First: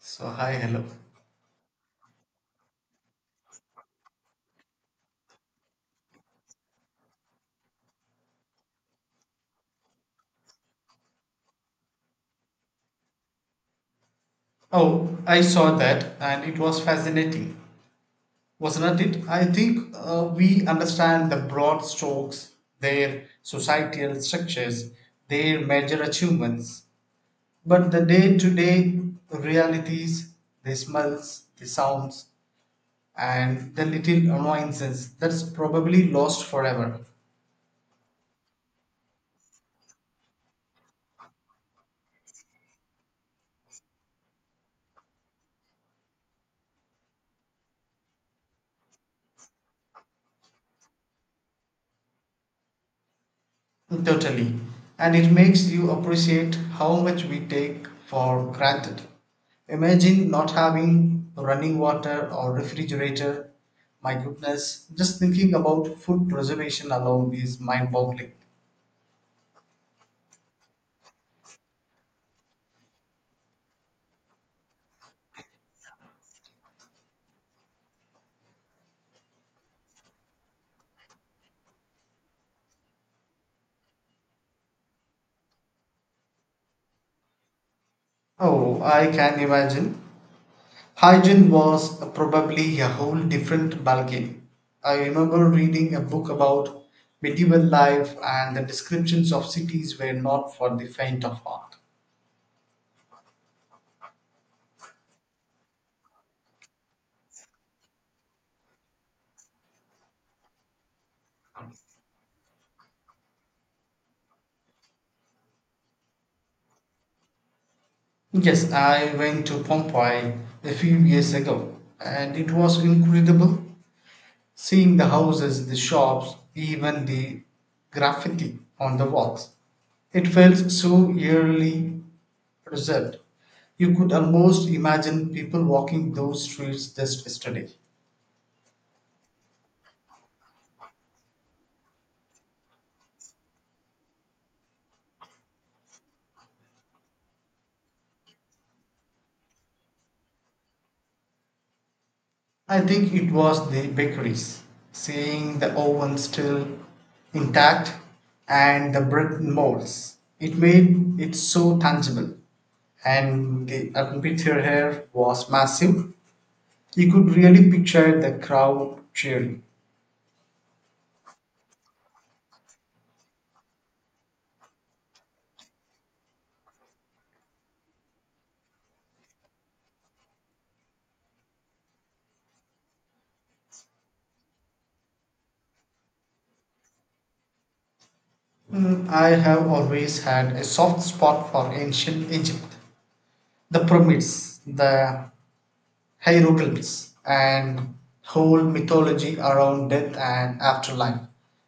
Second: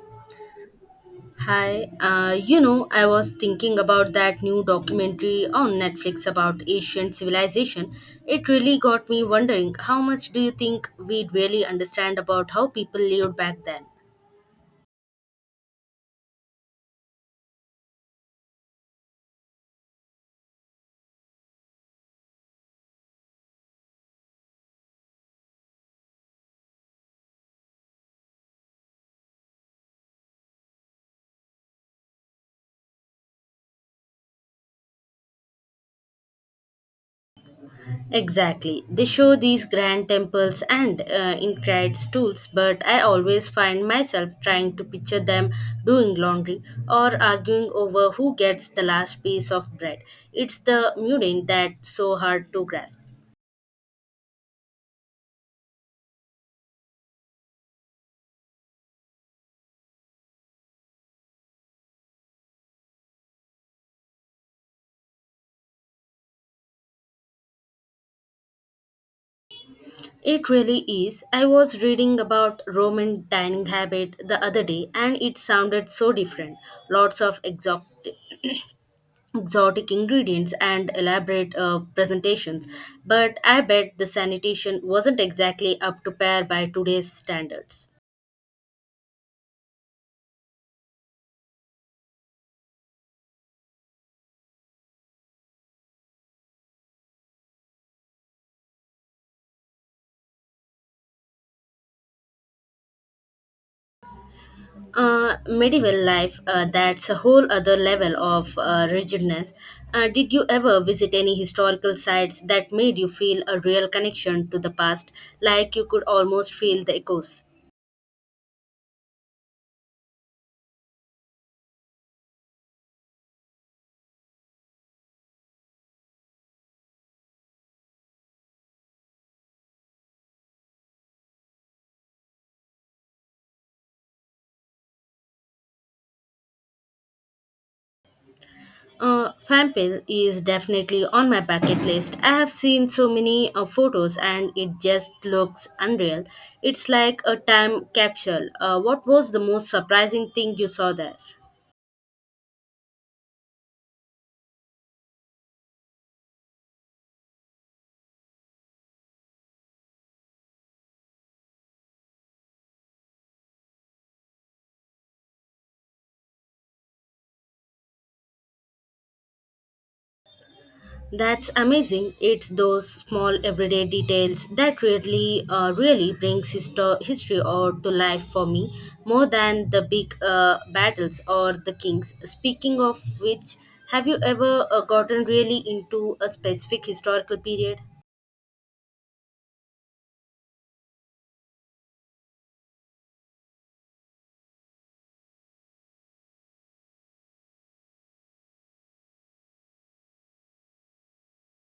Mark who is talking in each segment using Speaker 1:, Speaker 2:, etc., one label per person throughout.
Speaker 1: So, hi, hello.
Speaker 2: Hi, I was thinking about that new documentary on Netflix about ancient civilization. It really got me wondering, how much do you think we'd really understand about how people lived back then?
Speaker 1: Oh, I saw that and it was fascinating, wasn't it? I think we understand the broad strokes, their societal structures, their major achievements, but the day to day realities, the smells, the sounds, and the little annoyances that's probably lost forever.
Speaker 2: Exactly. They show these grand temples and intricate tools, but I always find myself trying to picture them doing laundry or arguing over who gets the last piece of bread. It's the mundane that's so hard to grasp.
Speaker 1: Totally. And it makes you appreciate how much we take for granted. Imagine not having running water or refrigerator. My goodness, just thinking about food preservation alone is mind boggling.
Speaker 2: It really is. I was reading about Roman dining habit the other day and it sounded so different. Lots of exotic ingredients and elaborate presentations, but I bet the sanitation wasn't exactly up to par by today's standards.
Speaker 1: Oh, I can imagine. Hygiene was probably a whole different ballgame. I remember reading a book about medieval life, and the descriptions of cities were not for the faint of heart.
Speaker 2: Medieval life, that's a whole other level of rigidness. Did you ever visit any historical sites that made you feel a real connection to the past, like you could almost feel the echoes?
Speaker 1: Yes, I went to Pompeii a few years ago and it was incredible seeing the houses, the shops, even the graffiti on the walls. It felt so eerily preserved. You could almost imagine people walking those streets just yesterday.
Speaker 2: Fampil is definitely on my bucket list. I have seen so many photos and it just looks unreal. It's like a time capsule. What was the most surprising thing you saw there?
Speaker 1: I think it was the bakeries, seeing the oven still intact and the bread molds. It made it so tangible. And the atmosphere here was massive. You could really picture the crowd cheering.
Speaker 2: That's amazing. It's those small everyday details that really brings history or to life for me, more than the big battles or the kings. Speaking of which, have you ever gotten really into a specific historical period?
Speaker 1: I have always had a soft spot for ancient Egypt, the pyramids, the hieroglyphs and whole mythology around death and afterlife.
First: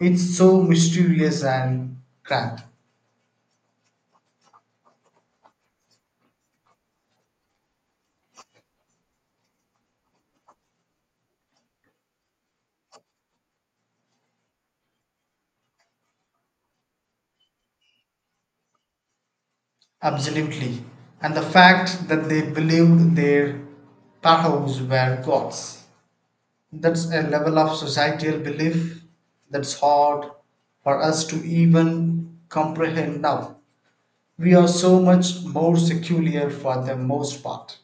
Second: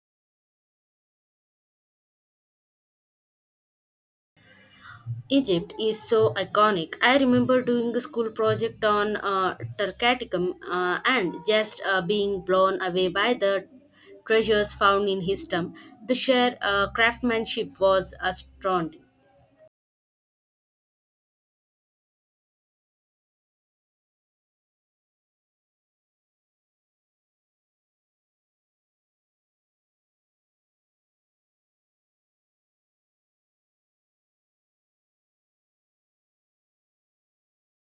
Speaker 1: It's so mysterious and grand.
Speaker 2: Egypt is so iconic. I remember doing a school project on Turcaticum and just being blown away by the treasures found in his tomb. The sheer craftsmanship was astounding.
Speaker 1: Absolutely. And the fact that they believed their pahoes were gods. That's a level of societal belief that's hard for us to even comprehend now. We are so much more secular for the most part.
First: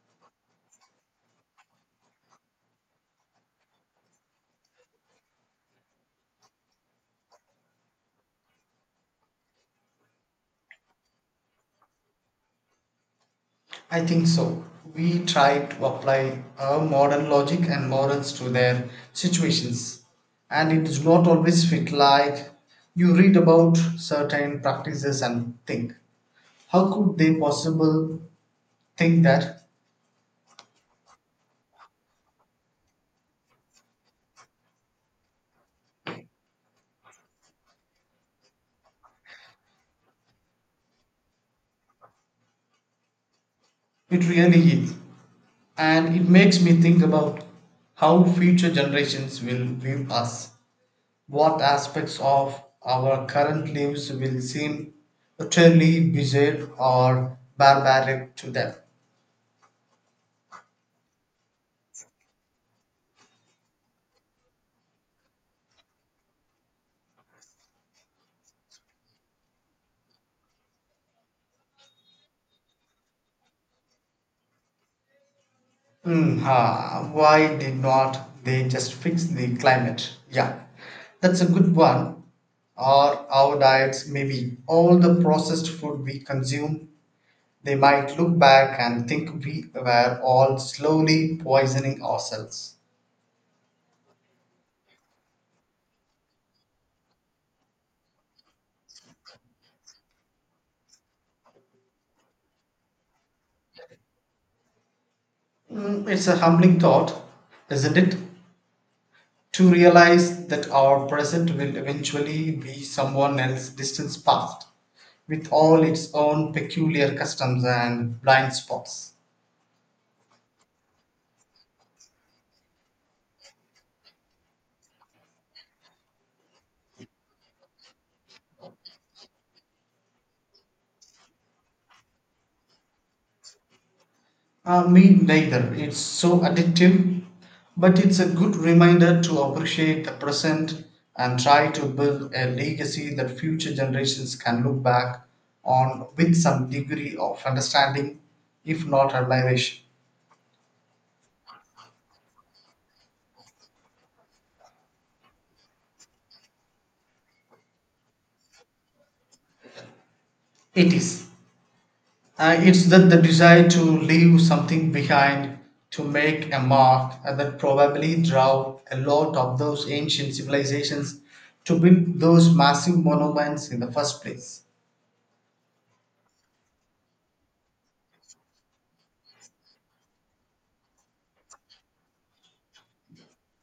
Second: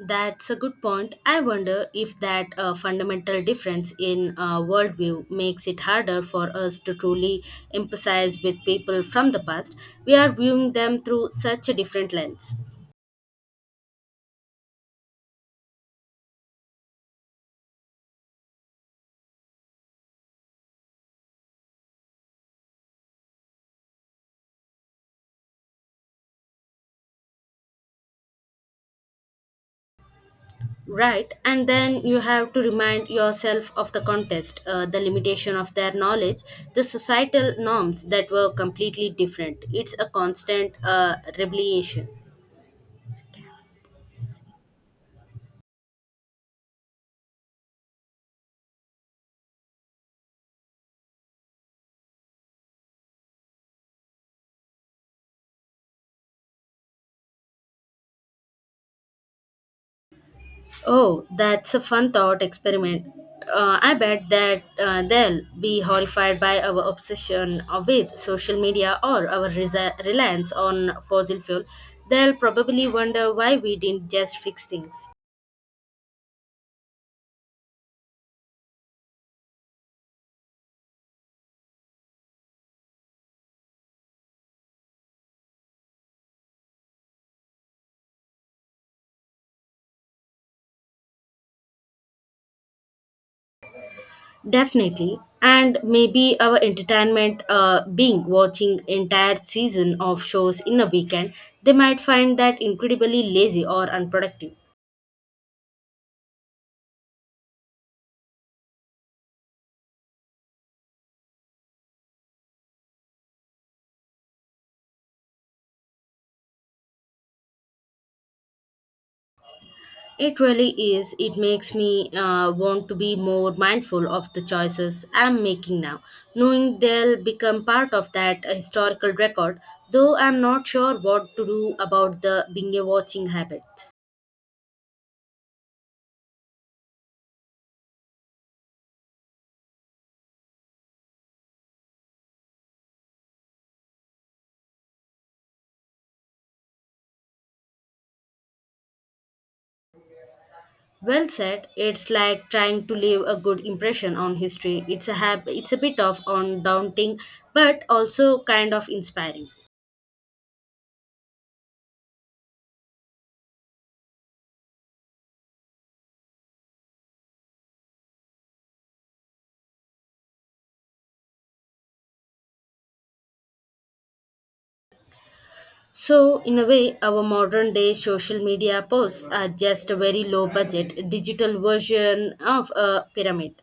Speaker 2: That's a good point. I wonder if that fundamental difference in worldview makes it harder for us to truly emphasize with people from the past. We are viewing them through such a different lens.
Speaker 1: I think so. We try to apply our modern logic and morals to their situations, and it does not always fit like you read about certain practices and think, how could they possible think that?
Speaker 2: Right, and then you have to remind yourself of the context, the limitation of their knowledge, the societal norms that were completely different. It's a constant revelation.
Speaker 1: It really is. And it makes me think about how future generations will view us. What aspects of our current lives will seem utterly bizarre or barbaric to them.
Speaker 2: Oh, that's a fun thought experiment. I bet that they'll be horrified by our obsession with social media or our reliance on fossil fuel. They'll probably wonder why we didn't just fix things.
Speaker 1: Why did not they just fix the climate? Yeah, that's a good one. Or our diets, maybe all the processed food we consume, they might look back and think we were all slowly poisoning ourselves.
Speaker 2: Definitely. And maybe our entertainment being watching entire season of shows in a weekend, they might find that incredibly lazy or unproductive.
Speaker 1: It's a humbling thought, isn't it? To realize that our present will eventually be someone else's distant past, with all its own peculiar customs and blind spots.
Speaker 2: It really is. It makes me want to be more mindful of the choices I'm making now, knowing they'll become part of that historical record, though I'm not sure what to do about the binge watching habit.
Speaker 1: Me neither. It's so addictive, but it's a good reminder to appreciate the present and try to build a legacy that future generations can look back on with some degree of understanding, if not admiration.
Speaker 2: Well said. It's like trying to leave a good impression on history. It's a bit of on daunting, but also kind of inspiring.
Speaker 1: It is. It's that the desire to leave something behind, to make a mark, and that probably drove a lot of those ancient civilizations to build those massive monuments in the first place.
Speaker 2: So, in a way, our modern day social media posts are just a very low budget digital version of a pyramid,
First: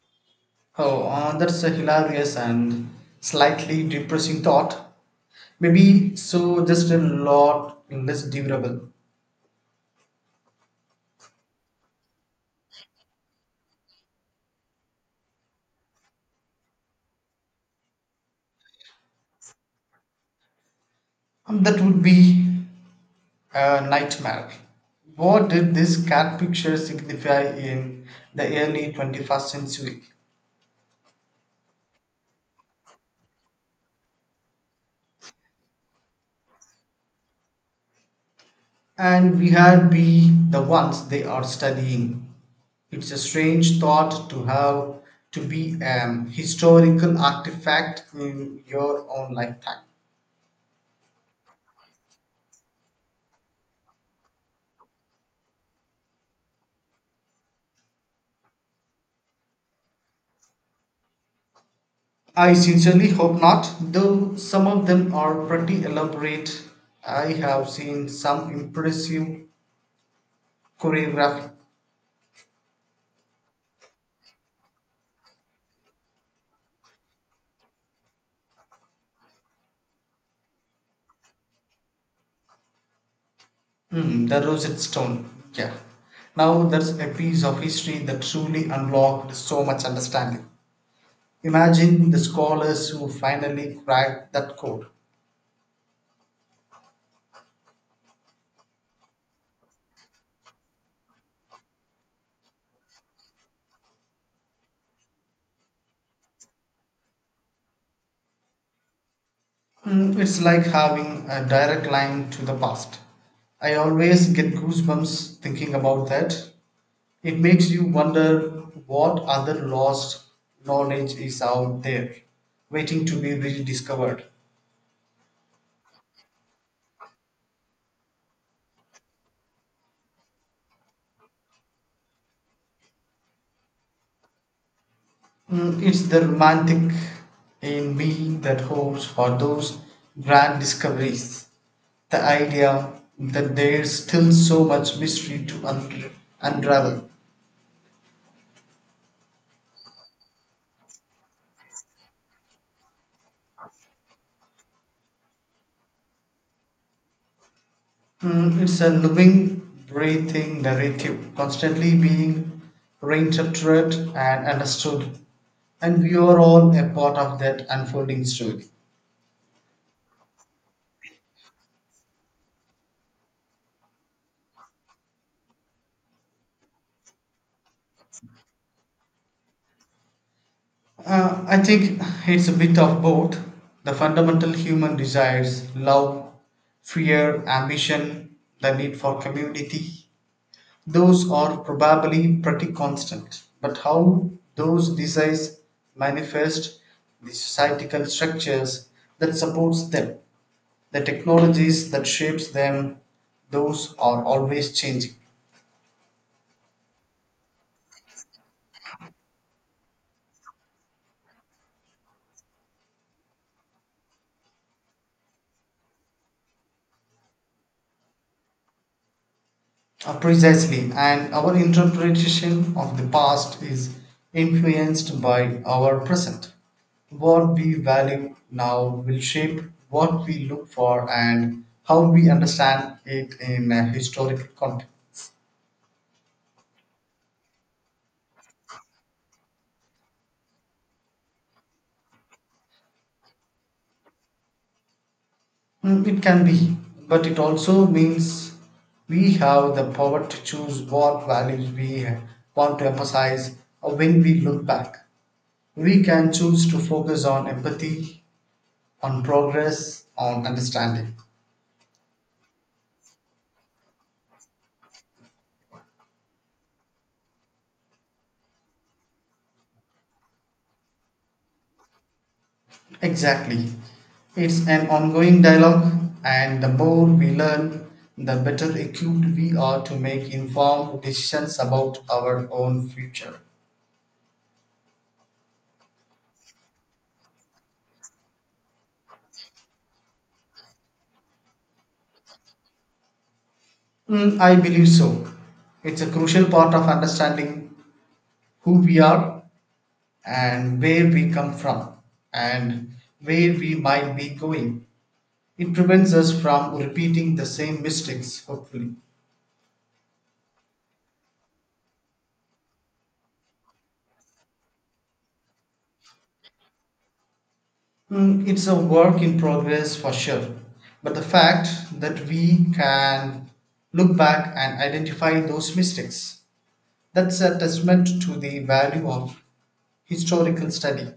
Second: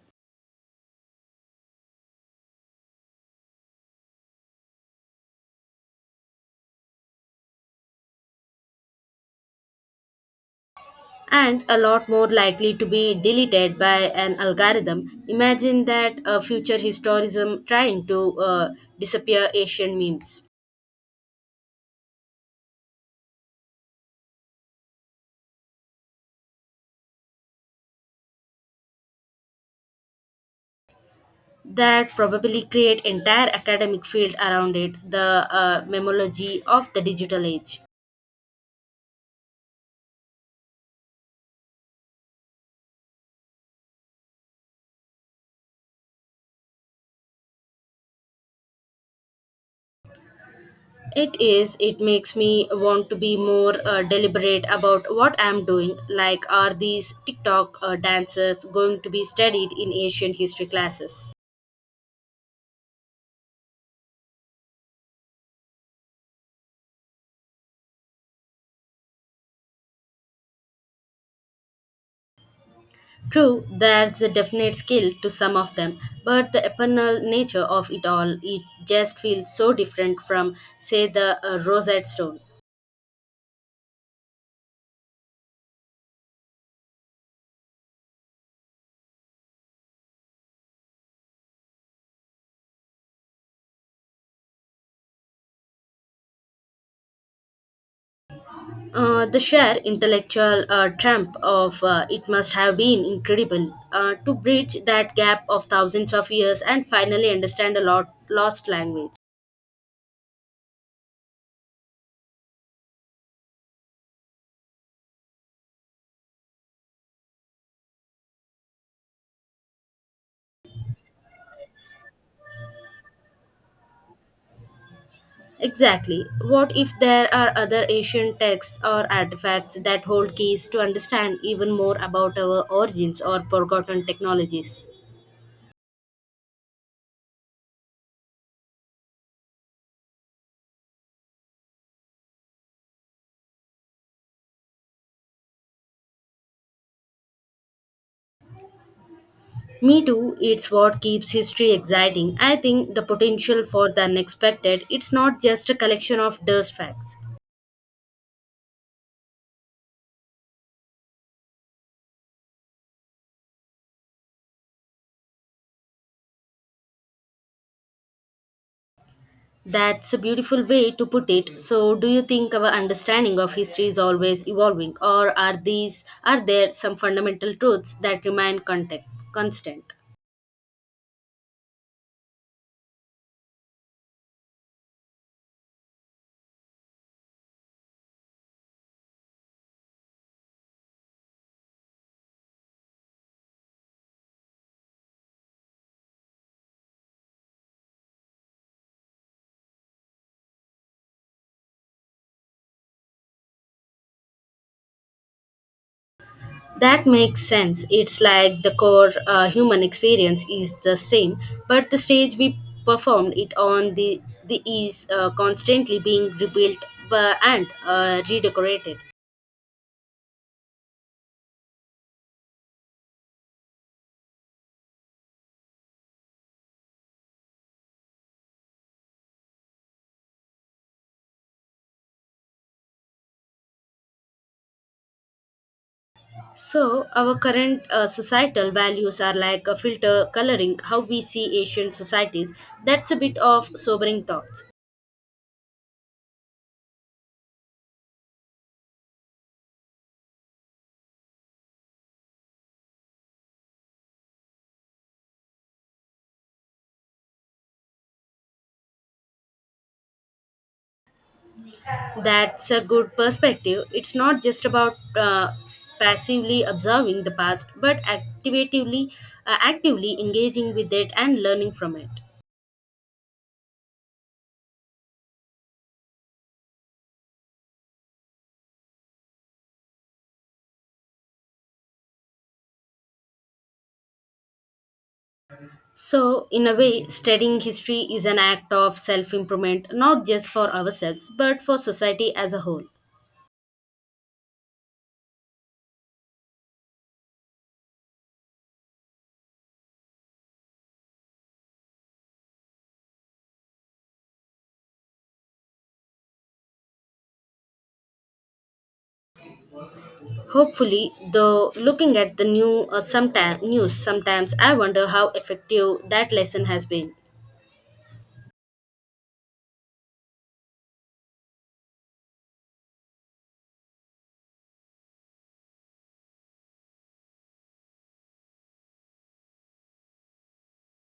Speaker 1: Oh, that's a hilarious and slightly depressing thought. Maybe so, just a lot less durable.
Speaker 2: and a lot more likely to be deleted by an algorithm. Imagine that a future historism trying to uh, disappear Asian memes.
Speaker 1: That would be a nightmare. What did this cat picture signify in the early 21st century?
Speaker 2: That probably create entire academic field around it, the memology of the digital age.
Speaker 1: And we had be the ones they are studying. It's a strange thought to have to be a historical artifact in your own lifetime.
Speaker 2: It is. It makes me want to be more deliberate about what I'm doing. Like, are these TikTok dancers going to be studied in Asian history classes?
Speaker 1: I sincerely hope not, though some of them are pretty elaborate. I have seen some impressive choreography.
Speaker 2: True, there's a definite skill to some of them, but the eternal nature of it all, it just feels so different from, say, the Rosetta Stone.
Speaker 1: Hmm, the Rosetta Stone. Yeah. Now that's a piece of history that truly unlocked so much understanding. Imagine the scholars who finally cracked that code.
Speaker 2: The sheer intellectual tramp of it must have been incredible to bridge that gap of thousands of years and finally understand a lot lost language.
Speaker 1: Hmm, it's like having a direct line to the past. I always get goosebumps thinking about that. It makes you wonder what other lost knowledge is out there, waiting to be rediscovered.
Speaker 2: Exactly. What if there are other ancient texts or artifacts that hold keys to understand even more about our origins or forgotten technologies?
Speaker 1: It's the romantic in me that hopes for those grand discoveries. The idea that there's still so much mystery to unravel.
Speaker 2: Me too, it's what keeps history exciting. I think the potential for the unexpected, it's not just a collection of dust facts.
Speaker 1: It's a living, breathing narrative, constantly being reinterpreted and understood, and we are all a part of that unfolding story.
Speaker 2: That's a beautiful way to put it. So, do you think our understanding of history is always evolving, or are these are there some fundamental truths that remain constant?
Speaker 1: I think it's a bit of both. The fundamental human desires, love, fear, ambition, the need for community, those are probably pretty constant. But how those desires manifest, the societal structures that supports them, the technologies that shapes them, those are always changing.
Speaker 2: That makes sense. It's like the core human experience is the same, but the stage we performed it on, the is constantly being rebuilt bu- and redecorated.
Speaker 1: Precisely, and our interpretation of the past is influenced by our present. What we value now will shape what we look for and how we understand it in a historical context.
Speaker 2: So, our current societal values are like a filter coloring how we see Asian societies. That's a bit of sobering thoughts.
Speaker 1: It can be, but it also means we have the power to choose what values we want to emphasize when we look back. We can choose to focus on empathy, on progress, on understanding.
Speaker 2: That's a good perspective. It's not just about passively observing the past, but actively engaging with it and learning from it.
Speaker 1: Exactly. It's an ongoing dialogue, and the more we learn, the better equipped we are to make informed decisions about our own future.
Speaker 2: So, in a way, studying history is an act of self improvement, not just for ourselves, but for society as a whole.
Speaker 1: I believe so. It's a crucial part of understanding who we are and where we come from and where we might be going. It prevents us from repeating the same mistakes, hopefully.
Speaker 2: Hopefully, though, looking at the news sometimes, I wonder how effective that lesson has been.
Speaker 1: It's a work in progress for sure. But the fact that we can look back and identify those mistakes, that's a testament to the value of historical study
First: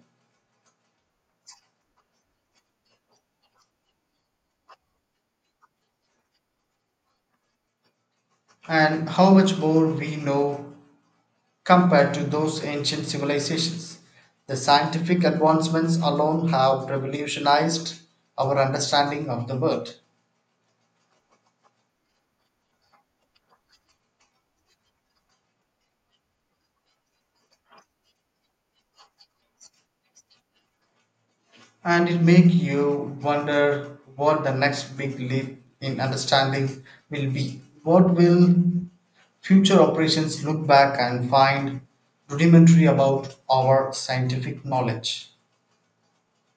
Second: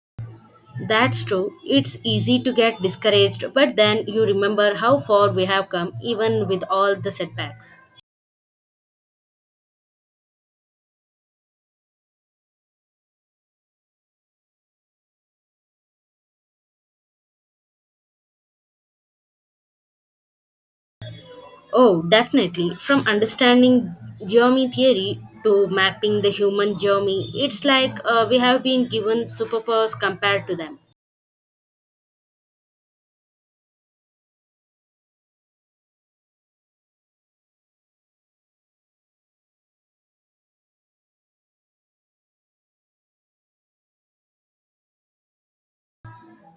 Speaker 2: That's true. It's easy to get discouraged, but then you remember how far we have come, even with all the setbacks.
Speaker 1: and how much more we know compared to those ancient civilizations. The scientific advancements alone have revolutionized our understanding of the world.
Speaker 2: Oh, definitely. From understanding geomy theory to mapping the human geomy, it's like we have been given superpowers compared to them.
Speaker 1: And it makes you wonder what the next big leap in understanding will be. What will future operations look back and find rudimentary about our scientific knowledge?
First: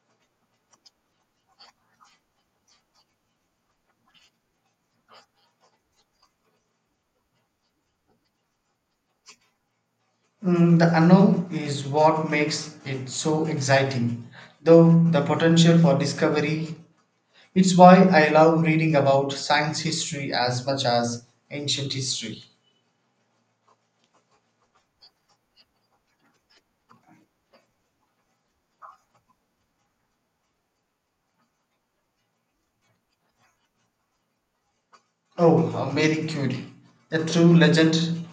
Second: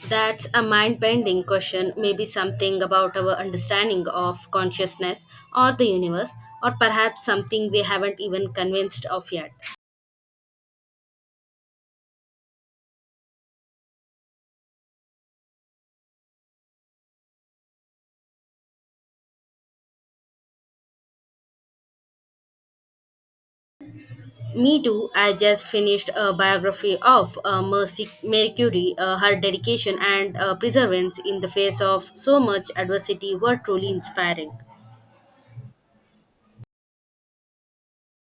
Speaker 2: That's a mind bending question, maybe something about our understanding of consciousness or the universe, or perhaps something we haven't even convinced of yet.
Speaker 1: The unknown is what makes it so exciting, though the potential for discovery. It's why I love reading about science history as much as ancient history.
Speaker 2: Me too, I just finished a biography of Mercy Mary Curie. Her dedication and perseverance in the face of so much adversity were truly inspiring.
Speaker 1: Oh, Marie Curie, a true legend.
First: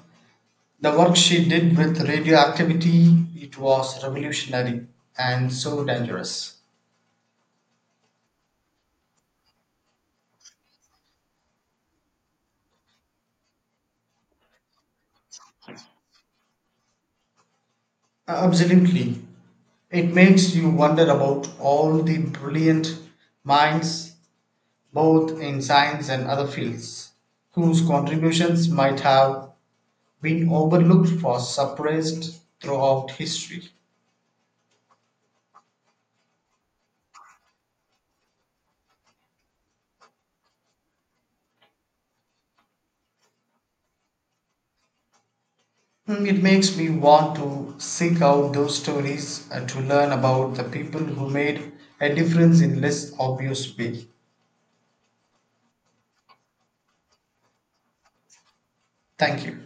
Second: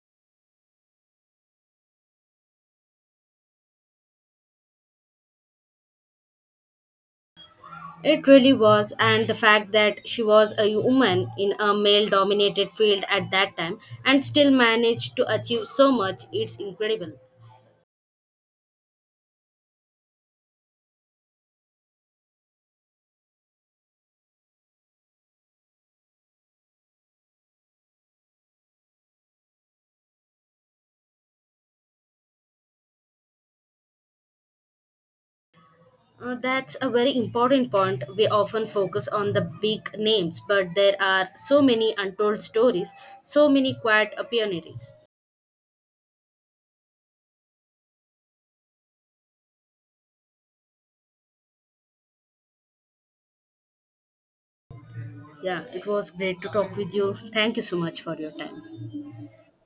Speaker 1: The work she did with radioactivity it was revolutionary and so dangerous.
Speaker 2: It really was, and the fact that she was a woman in a male dominated field at that time and still managed to achieve so much, it's incredible.
Speaker 1: Absolutely. It makes you wonder about all the brilliant minds both in science and other fields whose contributions might have been overlooked or suppressed throughout history.
Speaker 2: That's a very important point. We often focus on the big names, but there are so many untold stories, so many quiet pioneers.
Speaker 1: It makes me want to seek out those stories and to learn about the people who made a difference in less obvious way.
Speaker 2: Yeah, it was great to talk with you. Thank you so much for your time.
Speaker 1: Thank you.